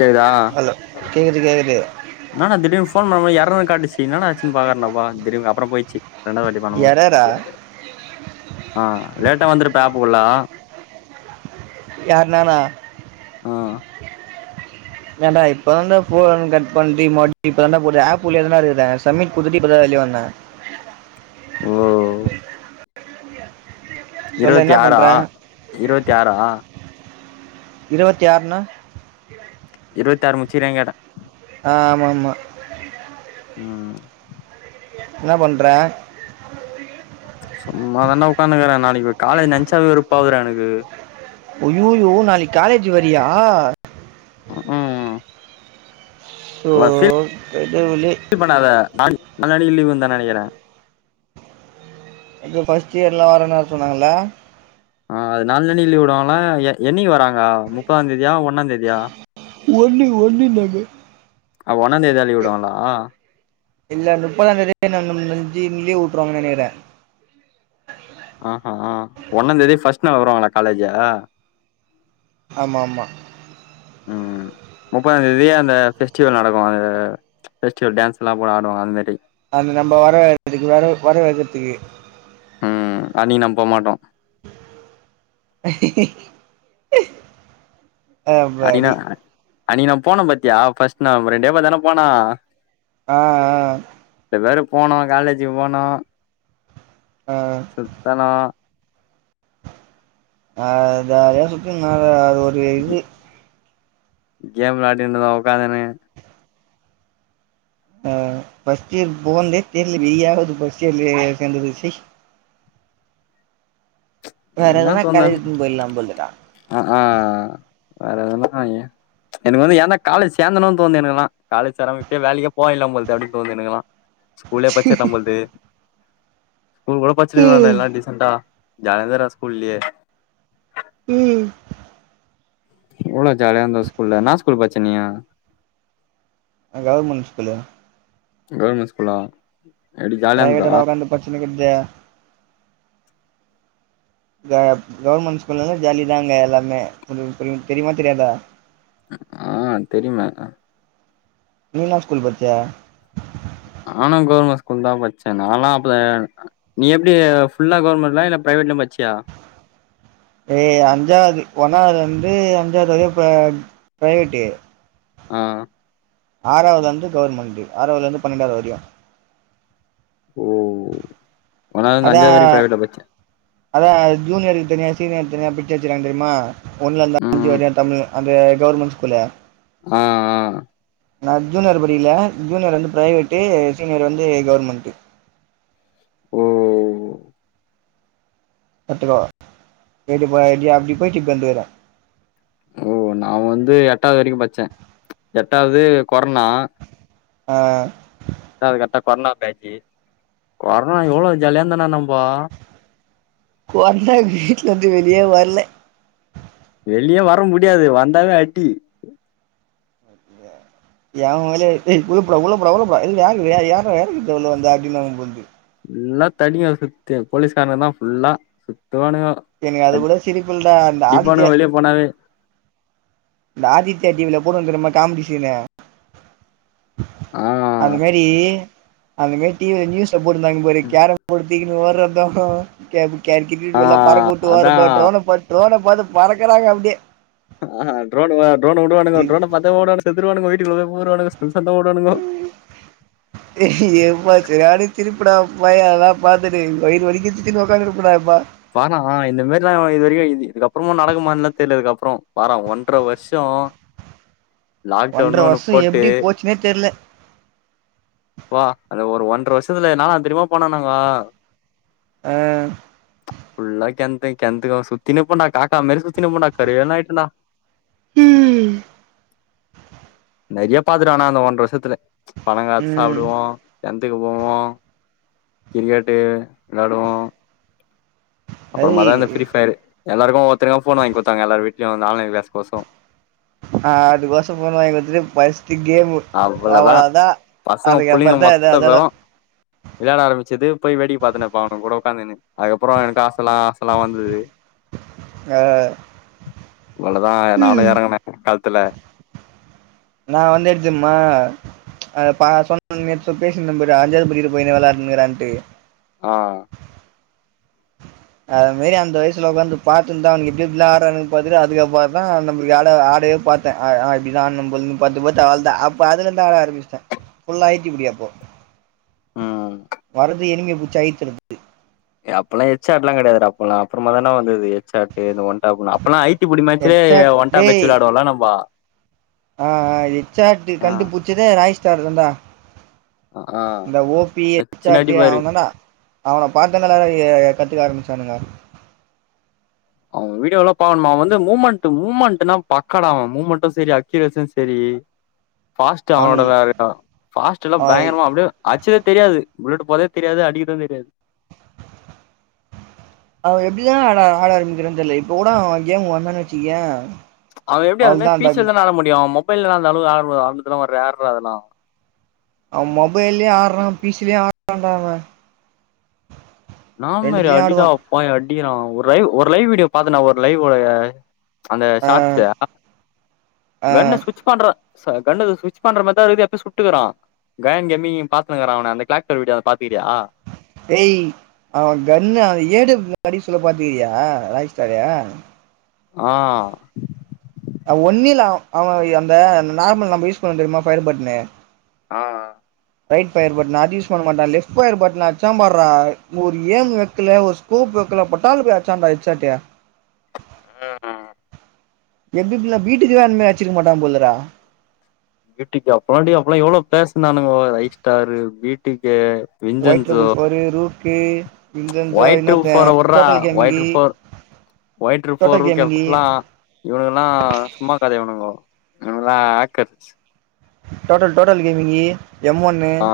கேக்குதா ஹலோ கேக்குது கேக்குது என்னாடா திடீர்னு ஃபோன் பண்ணும் போது ஏரர்ன்னு காட்டுச்சு என்னாடா ஆச்சு பாக்றனாப்பா திடிர்னு அப்புறோ போயிற்ச்சு ரெண்டாவதுவாட்டி பண்ணும்போது எரரா ஆ லேட்டா வந்துருப்ப ஆப்புக்குள்ள யார் நானா ஆ ஏன்டா இப்பதான்டா ஃபோன் கட் பண்டி [unintelligible] இப்பதான் போது ஆப் உள்ளயே தான்டா இருக்குறே சமிட் குடுத்துட்டு இப்போ தா வெளிய வந்தே ஓ சொல்லு இருவத்தி ஆறா இருவத்தி ஆறா இருவத்தி ஆறுன்னா இருவத்தாறு முச்சீரங் கேட்ட ஆ ஆமா ஆமா ம் என்ன பண்ற சும்மா தான்டா உட்காட்டுக்குறே நாளைக்கி காலேஜ் நெனச்சாலே வெறுப்பாகுதுடா எனக்கு ஐய்யாயோ நாளைக்கி காலேஜ் வறியா ம் ஓ ஃபீல் கடவுளே [unintelligible] பண்ணாத நாளைக் நாளனைக்கு லீ்வு தா நெனைக்கிறே இப்போ ஃபர்ஸ்ட்டியர்லா வரேன்னு வேற சொன்னாங்கள ஆ அது நால்னாலைக்கி லீவ்வுடுவாஙக்ளா எ என்னைக்கி வராங்க முப்பதாந்தேதியா ஒன்னாந்தேதியா ஒன்னு ஒன்னுனாங்க ஆ ஒன்னாந் தேதிதா லீவு உடுவாங்களா இல்ல முப்பதா தேதியே [unintelligible] லீவு விட்டுருவாங்கனு நெனைக்கிறே ஆ ஹா ஒன்னா தேதியே ஃபர்ஸ்ட் நாள் வருவாங்களா காலேஜ் ஆமாமா ம் முப்பதாம் தேதி அந்த ஃபெஸ்டிவல் நடக்கு அந்த ஃபெஸ்டிவல் டான்ஸ்ல்லா கூட ஆடுவாங்க அந்த மேரி அந்த நம்ப வரவேற்க்குறதுக்கு வர வரவைக்கறதுக்கு ம் அன்னிக்கு நம்ம போக மாட்டோ அஹு அன்னைக்கி நா அன்னைக்கி நா போன பத்தியா ஃபர்ஸ்ட் நாள் ரெண்டே பேர் தான போனோ ஆ ஆ எல்லாரு போனோ காலேஜி போனோ ஆ சுத்தனு ஆ ஜாலிய சுத்திர்தனோ அது ஒரு இது கேம் வெளையாடிந்தோ உட்காந்துனு ஆ ஃபஸ்ட்டியர் போன்தே தெர்ல வியாகது ஃபஸ்ட்டியர்ல செந்தது சீ வேற என்னா எதனா தோணுதுன் காலேஜ்க்கு போயிடலா போலடா ஆ ஆ வேற எதனா எனக்கு வந்து ஏந்தா காலேஜ் செந்தனும்னு தோனுது எனக்குலா காலேஜ் சேராமா வேலைக்கே போயடாலா பொழுது அப்படின்னுட்டு தோணுது என்னக்கலா ஸ்கூலே படிச்சிடலா பொழுது ஒங்கூட படிச்சிருக்கலா டா ம் எல்லா டிசண்டா ஜாலிய இருந்தே ஸ்கூல்லலயே உம் எவ்ளோ ஜாலியா இருந்தோ ஸ்கூல்ல என்ன ஸ்கூல் பச்ச நீ கவர்மெண்ட் ஸ்கூல் கவர்மெண்ட் ஸ்கூலா எடி தா பிரைவேட்ட உட்கந்து படிச்சினு இருக்குதே கவர்மெண்ட் ஸ்கூல்லந்து ஜாலி தாங்க எல்லாமே தெரியுமா தெரியாதா ஆ தெரியும நீீ என்ன ஸ்கூல் படிச்ச நானும் கவுர்மெண்ட் ஸ்கூல் தா பச்சேன் நாலா அப்ப நீ எப்படி ஃபுல்லா கவர்மெண்ட்லா இல்ல பிரைவேட்ல படிச்சியா ஏ அஞ்சாவது ஒன்னாவது வந்து அஞ்சாவது வரைக்கு பிர்ரைவேட்டு ஆ ஆறாவது வந்து கவர்மெண்ட் ஆறாவதுல இருந்து பன்னெண்டாவது வரையு ஓ ஒன்னாவதுலருந்து அதா அஞ்சாவது வரைக்கு பிரைவேட்ல பச்சே அதா ஜூனியருக்கு தனிய சீனியருக்கு தனியா பிர்ச்சிவச்சுகாங்க தெரியுமா ஒன்ல இருந்த அஞ்சு ம் வரையா தமிழ் அந்த கவுவர்மெண்ட் ஸ்கூல ஆ ஆ நா ஜூனியர் படிக்கல ஜூனியர் வந்து பிரைவேட்டு சீனியர் வந்து கவர்மெண்ட்டு ஓ பத்து ரூபா இப்படி போ அப்படி போயட்டு இப்படி வந்திருக்க ஓ நா வந்து எட்டாவது வரைக்கு பச்சேன் எட்டாவது கொரோனா ஆ எட்டாவது கரெக்ட் கொரோனா பேட்ச் கொரோனா எவ்வளவு ஜலிய தானா நம்போ கொரோனா வீட்ல இருந்து வெளியே வரல வெளியே வர முடியாது வந்தாவே அடி அப்படியா எ மேலே ஏ உள்ளப் போடா உள்ள போட உள்ள போட இருயார வேறக்கு வந்த யாரா கேட்டு உள்ள வந்த அப்படின்னு போல இருக்கு புல்லா தடிய சுத்தி போலீஸ்காரன் தா ஃபுல்லா சுத்தவானு எனக்கு அது கூட சிரிப்புளதா அந்த ஆதி போனவே இந்த ஆதித்யா டிவில போடுவா தெரியுமா காமடி சீன்நே ஆ அது மாதரி அந்த மாதிரி டி வில நியூஸ் போட்டுந்தாங்க பாரு கேரம் போ தூக்கிட்டு ஓடுறது கே கிரிக்கெட் பால்ல பறக்க விட்டு அதா ஓடுறது டரோன ப ட்ரோன் பாத்து பறக்கறாங்க அப்படியே ஆ ட்ரோன் விடுவானுங்க டரோன பாத்த ஓடுவாங்க செத்துருவானங்க வீட்டுக்கு குள்ள போய் பூர்வாங்க சந்து சந்தா ஓடுவானுங்க எப்பா சரியான சிரிப்பு டா எப்பா அதல்லா பார்த்தட்டு வயிறு வலிக சிரிச்சிட் உடக்கானு இருப்படாப்பா வெண்ணா இந்த மாதிரி எல்லாம் இது வரைக்கும் இது இதுக்கப்புறமா நடக்குமால்லா தெரியதுக்கு அப்புறம் வாரா ஒன்றர வருஷம் லாக்டவுன்னு ஒன்னு போட்டு னே தெர்ல வா அது ஒரு ஒன்ற வருஷத்துல என்னான்ன தெரிமா பண்ணோ நாங்க ஆ ஃபுல்லா கென்தே கென்தே சுத்தினு இருப்போண்டா காக்கா மேரி சுத்தினு இருப்போண்டா கரேர்னு ஆயிட்டண்டா நெறைய பாத்துட்டுனா அந்த ஒன்ற வருஷத்துல பழ ம் சாப்டுவோ கெண்த்துக்கு போவோ கிரிக்கெட்டு விளாடுவோ அது அப்றமாதா இந்த ப்ரீஃபர் எல்லாருக்கு ஒவ்வொருத்தருக்கு ஃபோன் வாங்கி குடுத்தாங்க எல்லார் வீட்லயு இந்த ஆன்லைன் க்ளாஸ் கொசரு ஆ அதுக்கொசர ஃபோன் வாங்கி குடுத்துட்ட்டு பஸ்ட்டு கேமு அவ்ளதா அவ்ளோதா பசங்க புள்ளைங்க அதுக்கப்றோ தா எது மொத்த அதெல்லா பேரு வெளாயட ஆரம்பச்சது போய் வேடிக்க பாத்துனுப்ப அவனுக கூட உட்காந்துனு அதுக்கப்புற எனக்கு ஆசலா ஆசலா வந்துது ஆ அவ்வளதா நானு ம் எறங்குனே களத்துல இந்தா வந்துடுச்சமா அ ப சொன்ன பேசிருந்த பாரு அஞ்சாது படிக்கிற பையனே விளாண்டுக்குறான்ட்டு ஆ அது மேரி அந்த வயசுல ஒக்காந்து பாத்துர்ந்தா அவுனுங் எப்டி எப்டிலா ஆடுறானுங்னு பாத்துட்டு அதுக்கப்புறதா நம்ம ஆடறதே பாத் தே அ அப்டிதாம் பொழுது பாத்து பாத்து அவ்வள்தா அப்ப அதுல இருந்து அ ஆரம்பிச்டே ஃபுல்லா அழுத்தி புடி அப்போ ம் வரது எனிமிய பூடிச்சி அழுத்து அப்பெல்லா எச் ஆர்லா கெடையாதுடா அப்பல்லா அப்றமாதான வந்தது எச் ஆர்ட்ட இந்த ஒன் டாப்லா அப்பெல்லா ஐ டிப்புடி மேச்சிலே ஹெட்ஷாட் ஒண்டாப் வச்சி டேய் விளாடுவோல்ல நம்ம ஆ ஆ எச் ஆர் டி கண்டு புடிச்சதே ராயஸ்தார் தாண்டா ஆ இந்த ஓ பி எச் வெச்சுனு ஆர் டி அடிப்பாரு ஆகுனடா அவன பாத்தங்களரேயே கத்துக்க ஆரம்பிச்சானுங்க அவ வீடியோல்லா பாக்கணுமா அவ வந்து மூமெண்ட் மூமெண்ட்னா பக்காடா அவ மூமெண்ட்டு செரி அக்கீரஷு செரி ஃபாஸ்ட் அவனோட அவனுக்கு வேறல்லா ஃபாஸ்ட்லா அவ பயங்கரமா அப்டியே ஆச்சுதா தெரியாது புள்ளட்டு போறதே தெரியாது அடிக்குறது தெரியாது அவ எப்டிதா ஆட ஆட ஆரம்பிக்கிறா தெர்ல இப்ப கூட அவ கேமு வந்தான்னு வச்சுக்கோயே அவ எப்டி அதுமாறி பீச்லதான ஆட முடியு மொபைல்லா அந்தளவு ஆடலா ஆட்றதுலா ரேர்டா அதலா அவ மொபைல்யே ஆட்றா பீச்லயு ஆட்றாண்டா அவ ன்னாமாரி ரெண்டுத்துலயு அடிதா ஆடுவா அப்பா அடிகிறா ஒரு லைவ் ஒரு லைவ் வீடியோ பாத்தன்டா ஒரு லைவு அந்த ஆ ஷார்ட்ஸ் அ ஆ கண்ண சுவிட்சச் பண்ற கண்ணு சுவிட்சச் பண்ற மாரிதா இருக்குது எப்பய சுட்டுக்கறா கயன் கெமி பாத்துங்கறா அவன அந்த க்ளக்டர் வீடியாவ பாத்துக்கிறியா ஏய் அவ கன்னு ஏடு கடி சொல்ல பாத்துக்கியா ராய்ஸ்டாரு ஆ ஒன்னில அவ அந்த நார்மல் நம்ம யூஸ் பண்ற தெரியுமா ஃபயர் பட்டன்னு ஆ ரைட் ஃபயர் பட்டன் அது யூஸ் பண்ண மாட்டா லெஃப்ட் ஃபயர் பட்டன அடிச்சா பார்றா ஒரு ஏம் வக்கல ஒரு கூப் வக்கல பட்டால்னு போய் அச்சான்டா எச் ஆர்டயே ஆ எப்டி எப்டிலா வீட்டுக்குலா ஒன்னுமே வச்சிருக்க மாட்டா போலறா வீட்டுக்கா பாண்டிய அப்பல்லா எவ்ளோ பேஸ்னானுங்க லைப் ஸ்டாரு வீட்டுக்கு வொயிட்றபுள் ஃபோர் ரூக்கு விஞ்சன்சோ ஒயிட் இன்னொருத்த ட்ரிபிள் ஃபோர வுர்றா டோட்டல் கேமிங்கி ஒய்ட்ரு ஃபோர் ஒயிட்ரு டோட்டல் ஃபோர் கேமிங்கி கேப்லா இவனுங்கெல்லா சும்மா கதைவனுங்கோ இவனுங்கெல்லா ஆக்கர்ஷ் டோட்டல் டோட்டல் கேமிங்கி எம் ஒன் ஆ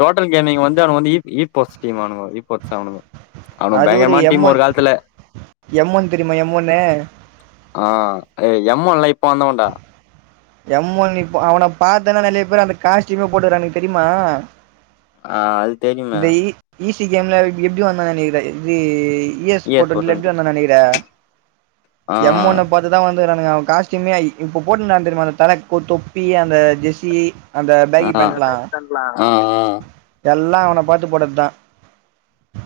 டோட்டல் கேமிங்கி வந்து அவனுங்க வந்து இ இபோஸ்ட்ங்குவானுங்கோ இபோஸ்ட் அவனுங்க அவனுங்க அது ஒரு பயங்கரமான எம் டீம் ஒன் காலத்துல எம் ஒன் தெரியுமா எம் ஒன்னு ஆ எம் ஒன்ல்லா இப்ப வந்தவன்டா எம் ஒன் இப்போ அவன பாத்தன்னா நெறையா பேர் அந்த காஸ்டியூமே போட்டுவரனுங்க தெரியுமா ஆ அது தெரியுமே இந்த இ ஈசி கேம்ல எப்டி வந்தானுங்க நெனைக்கிற இது இ எஸ் போட்ட பிளாட் என்ன நெனைக்கிற ஆ எம் ஒன்ன பாத்து அதுதா வந்துக்றாங்க அவ காஸ்டூமே இப்ப போட்டுனா தெரியுமா அந்த தலக்கு ஒரு தொப்பி அந்த ஜெஸி அந்த பேகி ஆ பேண்ட்லா ஆ எல்லா அவன பாத்து போட்டது தா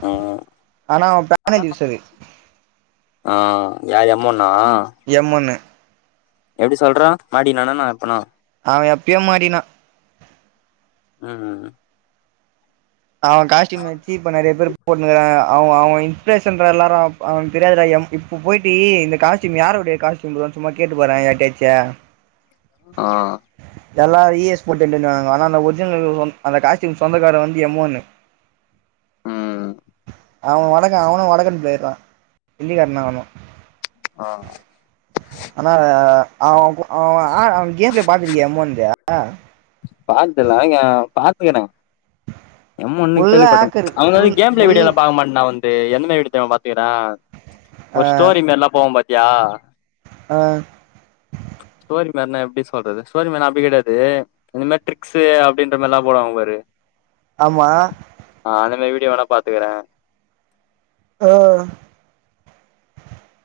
ஆ ஆனா அவ பேனல் யூசரு ஆ யாரு எம் ஒன்னா எம் ஒன்னு எப்டி சொல்றா மர்டி நதானா அனுப்புனு அவ எப்யோ மாட்டிங்னா ம் ம் அவ காஸ்டியூம் வச்சு நெறைய பேரு போட்னு இருக்காங்க அவ அவ இன்ஸ்பிரேஷன் பேர் எல்லாரு ஆ தெரியாதுடா எம் இப் இப்ப போயிட்டு இந்த காஸ்ட்யூம் யாரோட காஸ்ட்யூம் ப்ரோ சும்மா கேட்டு பாறே யார்ட்டாச்ச ஆ எல்லா இ எஸ் போட்டுட்டுன்னாங்க ஆனா நா ஒர்ஜினல் ல் அந்த காஸ்ட்யூம் சொந்தக்கார வந் எம் ஒன்னு ம் அவ வடக்க அவனு வடகன் போயிறா இந்திக்காரத அவனு ஆ ஆ ஆனா அவோ அவோ ஆ கேம்ப்பிளே பாத்திருக்கிய எம் ஒன்த பாத்தில்லா யா பாத்ன்கிறே எம் ஒன்னு ஃபுல்லா கேள்விப்பட்டேங் ஹேக்கரு அவங்க வந்து ஃபுல் கேம்பிளே ஃபுல் வீடியோலா பாக்க மாட் நா வந் ஏ எந்த மாரி [unintelligible] பாத்தியாடா ஆ ஒரு ஸ்டோரி மாரில்லா போவோ பாத்தியா ஆ ஸ்டோரி மாரினா எப்டி சொ ல்றது ஸ்டோரி மாரினா அப்டி கெடையாது இந்த மாரி டிரிக்ஸ்சு அப்டின்ற மாரில்லா போடுவாங்க பாரு ஆமா ஆ அந்த மாரி வீடியோ வேணா பாத்துக்கிறே ஆ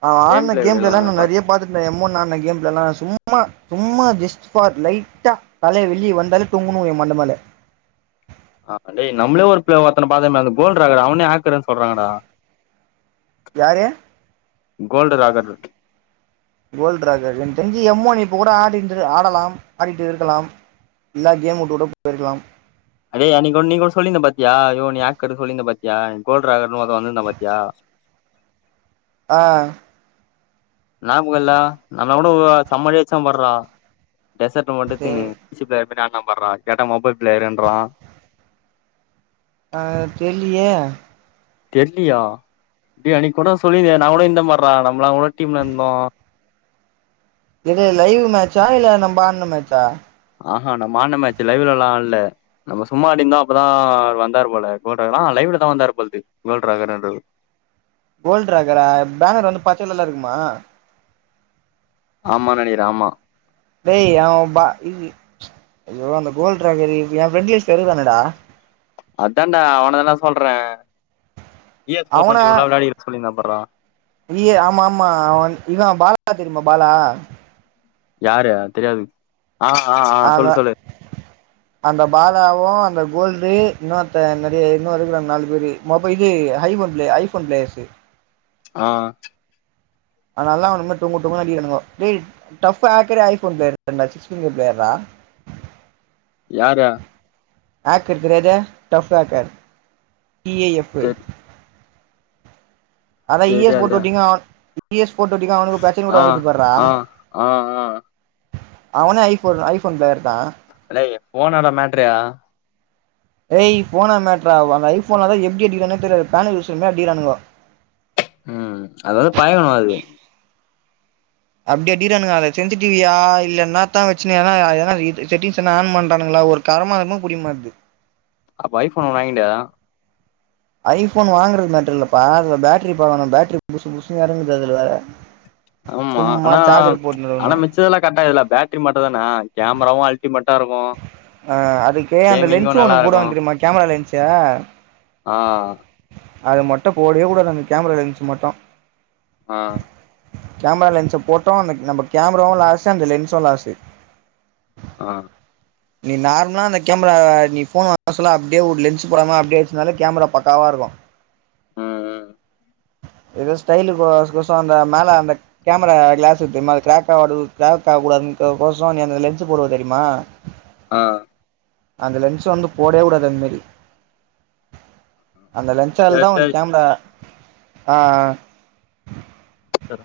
அவ கேம் ஆட்ன பிளே வீடியோலா கேம்லல்லா வேணா நா நெறைய பாத்துக்கறே பாத்து ந்தே மூணான கேம்லல்லா சும்மா சும்மா ஜஸ்ட் பார் லைட்டா கால்லே வெளிய வந்தாலே தொங்குணு விழு ஏ மண்ட மேலே ஆ டேய் நம்ளே ஒருப்பிளே ஒருத்தனப் பாத்தமே அந்த போல்றா இருக்குறா அவனே ஆக்டரு சொல்றாங்கடா யாரு கோல்டு ராகர் போல்ட்றாருக்கரு என்க் தெரிஞ்சு எம் ஒன்ன இப்ப கூட ஆடிட்டு ஆடலாம் ஆடிட்டு இருக்கலாம் இல்லாட்டியும் உட்டுட்டு போயிருக்கலாம் அறே அன்னைக்கொன் நீங்க சொல்லிந்த பாத்தியா யோ நீ ஹேக்கரு சொல்லிந்த பாத்தியா நீ கோல்டிராக்கர்னு ஒருத்த வந்திருந்தா பாத்தியா ஆ நாப்புக்கல்லா நம்ம கூட செம்மடி அச்சா பாருறா டெசர்ட் மட்டு தெ எடுத்துனு டிஸ்ப்ளே எப்படி காட்றா பாருடா கேட்டா மொபைல் ப்ளேயர்ன்றா ஆ தெர்லியே தெர்லியா டேய் அன்னைககூட நா சொல்லிருந்தே நா கூட இந்த பார்ரா நம்பளா கூட டீம்ல இருந்தோ எது லைவ் மேச்சா இல்ல நம்ப ஆடுன மேச்சா ஆ நம்ம ஆடுன மேச்சு லைஃவ்லலா ஆட்ல நம்ம சும்மா அடிந்தா அப்பதா வந்தாரு போல கோல்லா லைவ்லதா வந்தாரு போல்து கோல்ராகருன்றவரு கோல்டிராகரா பேனர் வந்து பச்ச கலர்ல இருக்குமா ஆமா நெனைக்கிற ஆமா டேய் ஆ பா ய்ய அய்யோ அந்த கோல்ட்ராகரு எ ஃபெண்ட் லிஸ்ட்ல இருக்காரானேடா அதான்டா அவனெல்லா சொல்றே இ எஸ் போர் டொண்டி [unintelligible] விளையாடி சொல்லிருந்தான்ப் பார்றா விரியே ஆமா ஆமா இதா பாலா தெரியுமா பாலா யாரு தெரியாது ஆ ஆ ஆ சொல்லு அவ சொல்லு அந்த பாலாவு அந்த கோல்ரி இன்னொருத்த என்னது இன்னு இருக்கிறாங் நாலு பேரு மொபை இது ஐஃபோன் ப்ளே ஐஃபோன் பிளேஸு ஆ அது நல்லா வரும்போடொங்கு டவங்குனு அடிக்கிறாங்கோ ஏ டப் ஆக்கரே [unintelligible] யார ஆக்கர்க்கிறேடு டஃப் ஆக்கர் டி ஏ எப்பு தெ அதா இ எஸ் தெரியாது போட்டுட்டிங்னா இ எஸ் போட்டு விட்டிங்கா அவனுக்கு பிரச்சனை கூட ஆ வந்துட்டு பாறா ஆ ஆ ஆ அவனே ஐபோன் ஐபோன் பிளையர் தா அல்லேய் போன் ஆடா மேட்ரு ஏய் போனா மேட்ரா அந்த ஐபோன்லா எப்டி அடிக்கிறானே தெரியாது பேலே யூஸர்னே அடிக்குறானுங்கோ ம் அது வந்து பயக்கணு அது அப்படி அடிறானுங்க அத சென்சடிவியா இல்லன்னத்தா வச்சு ஏதனா எதனா செட்டிங்ஸ் என்ன ஆன் பண்றானுங்களா ஒர்க் கரமாலுமே புடிக்மாது அப்ப ஐபோன் வாங்கிட்டயா ஐபோன் வாங்கறது மேட்டரில்லபா அதுல பேட்டரி பண்ணணு பேட்டரி புசு புசு எறங்குது அதுல ஆமா சும்மா ஆனா சார்ஜர் போட்டுனு ஆனா இருக்கணு மெச்சு மித்ததலா கரட்டா இருக்குல பேட்டரி மட்டுந்தான கேமராவு அழ் க மெட்டாருக்கு ஆ அதுக்கு அந்த லென்சு நல்லா ஒண்ணு இருக்கு போடுவாங்க தெரிமா கேமரா லென்சு ஆ அது மட்டு போடவே கூடாது அந்த கேமரா லென்ஸ் மட்டு ஆ கேமரா லென்ஸ போட்டோ அந்த நம்ம கேமராவு லாசு அந்த லென்ஸு லாசு ஆ நீ நார்மலா அந்த கேமராவ நீ போனு வாங்க சொல்ல அப்டியே ஒரு லென்ஸ் போடாம அப்டியே வச்சதுனாலே கேமரா பக்காவா இருக்கு ம் ம் ஏதோ ஸ்டைலு கோ கொச கொச அந்த மேல அந்த கேமரா க்ளாஸ்க்கு தெரியுமா அது க்ராக் ஆகாது க்ராக் ஆக கூடாது கோச நீ அந்த லென்ஸ் போடுவ தெரியுமா ஆ அந்த லென்சு வந்து போடவே கூடாது அந் மேரி அந்த லென்ஸால தா சேர் உன் சேரி கேமரா ஆ சர